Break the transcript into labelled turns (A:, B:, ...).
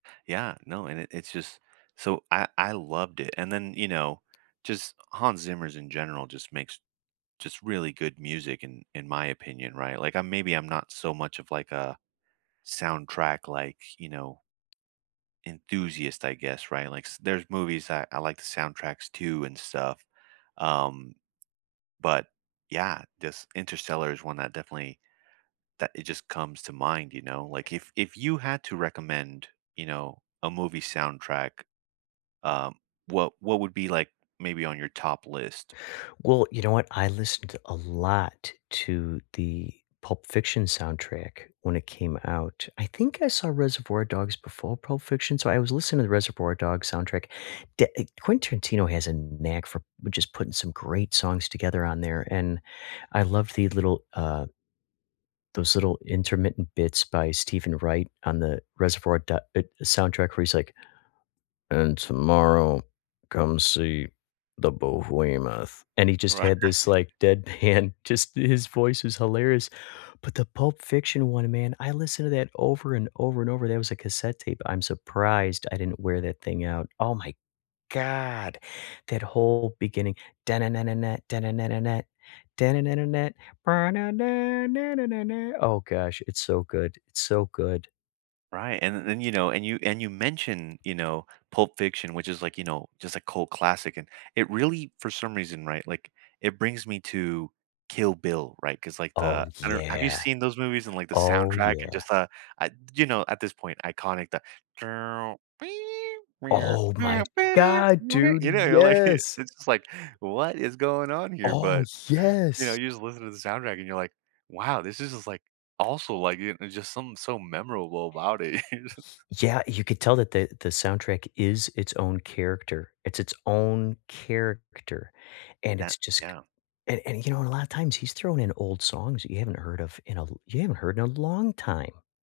A: Yeah, no, and it it's just so I I loved it, and then, you know, just Hans Zimmer's in general just makes just really good music in in my opinion, right, like, I'm maybe I'm not so much of, like, a soundtrack, like, you know enthusiast, I guess, right, like s there's movies that I like the soundtracks too and stuff, um, but, yeah, this Interstellar is one that definitely that it just comes to mind, you know, like, if if you had to recommend, you know, a movie soundtrack, um, what what would be, like, maybe on your top list?
B: Well, you know what? I listened a lot to the Pulp Fiction soundtrack when it came out. I think I saw Reservoir Dogs before Pulp Fiction, so I was listening to the Reservoir Dogs soundtrack. D eh Quentin Tarantino has a knack for which is putting some great songs together on there, and I love the little, uh those little intermittent bits by Stephen Wright on the Reservoir Do e soundtrack where he's like, "And tomorrow, come see the Behemoth," and he just
A: Right.
B: had this, like, deadpan. Just his voice is hilarious, but the Pulp Fiction one, man, I listen to that over and over and over, that was a cassette tape, I'm surprised I didn't wear that thing out. Oh, my god, that whole beginning. Oh gosh, it's so good, it's so good.
A: Right, and th then, you know, and you and you mentioned, you know, Pulp Fiction, which is, like, you know, just a cult classic, and it really for some reason, right, like, it brings me to Kill Bill, right 'cause, like,
B: Oh,
A: the I don't have you
B: yeah.
A: seen those movies and, like, the
B: Oh,
A: soundtrack and
B: yeah.
A: just, uh, I you know, at this point, iconic the
B: Oh, my god, dude,
A: You know, you're, like,
B: yes!
A: it's just like, what is going on here,
B: Oh,
A: but, you know,
B: yes!
A: you just listen to the soundtrack, you're like, wow, this is just, like, also, like, it's just something so memorable about it.
B: Yeah, you could tell that the the soundtrack is its own character, it's its own character, and
A: That
B: it's just c
A: Yeah.
B: and and, you know and a lotta times he's thrown in old songs that you haven't heard of in a you haven't heard in a long time.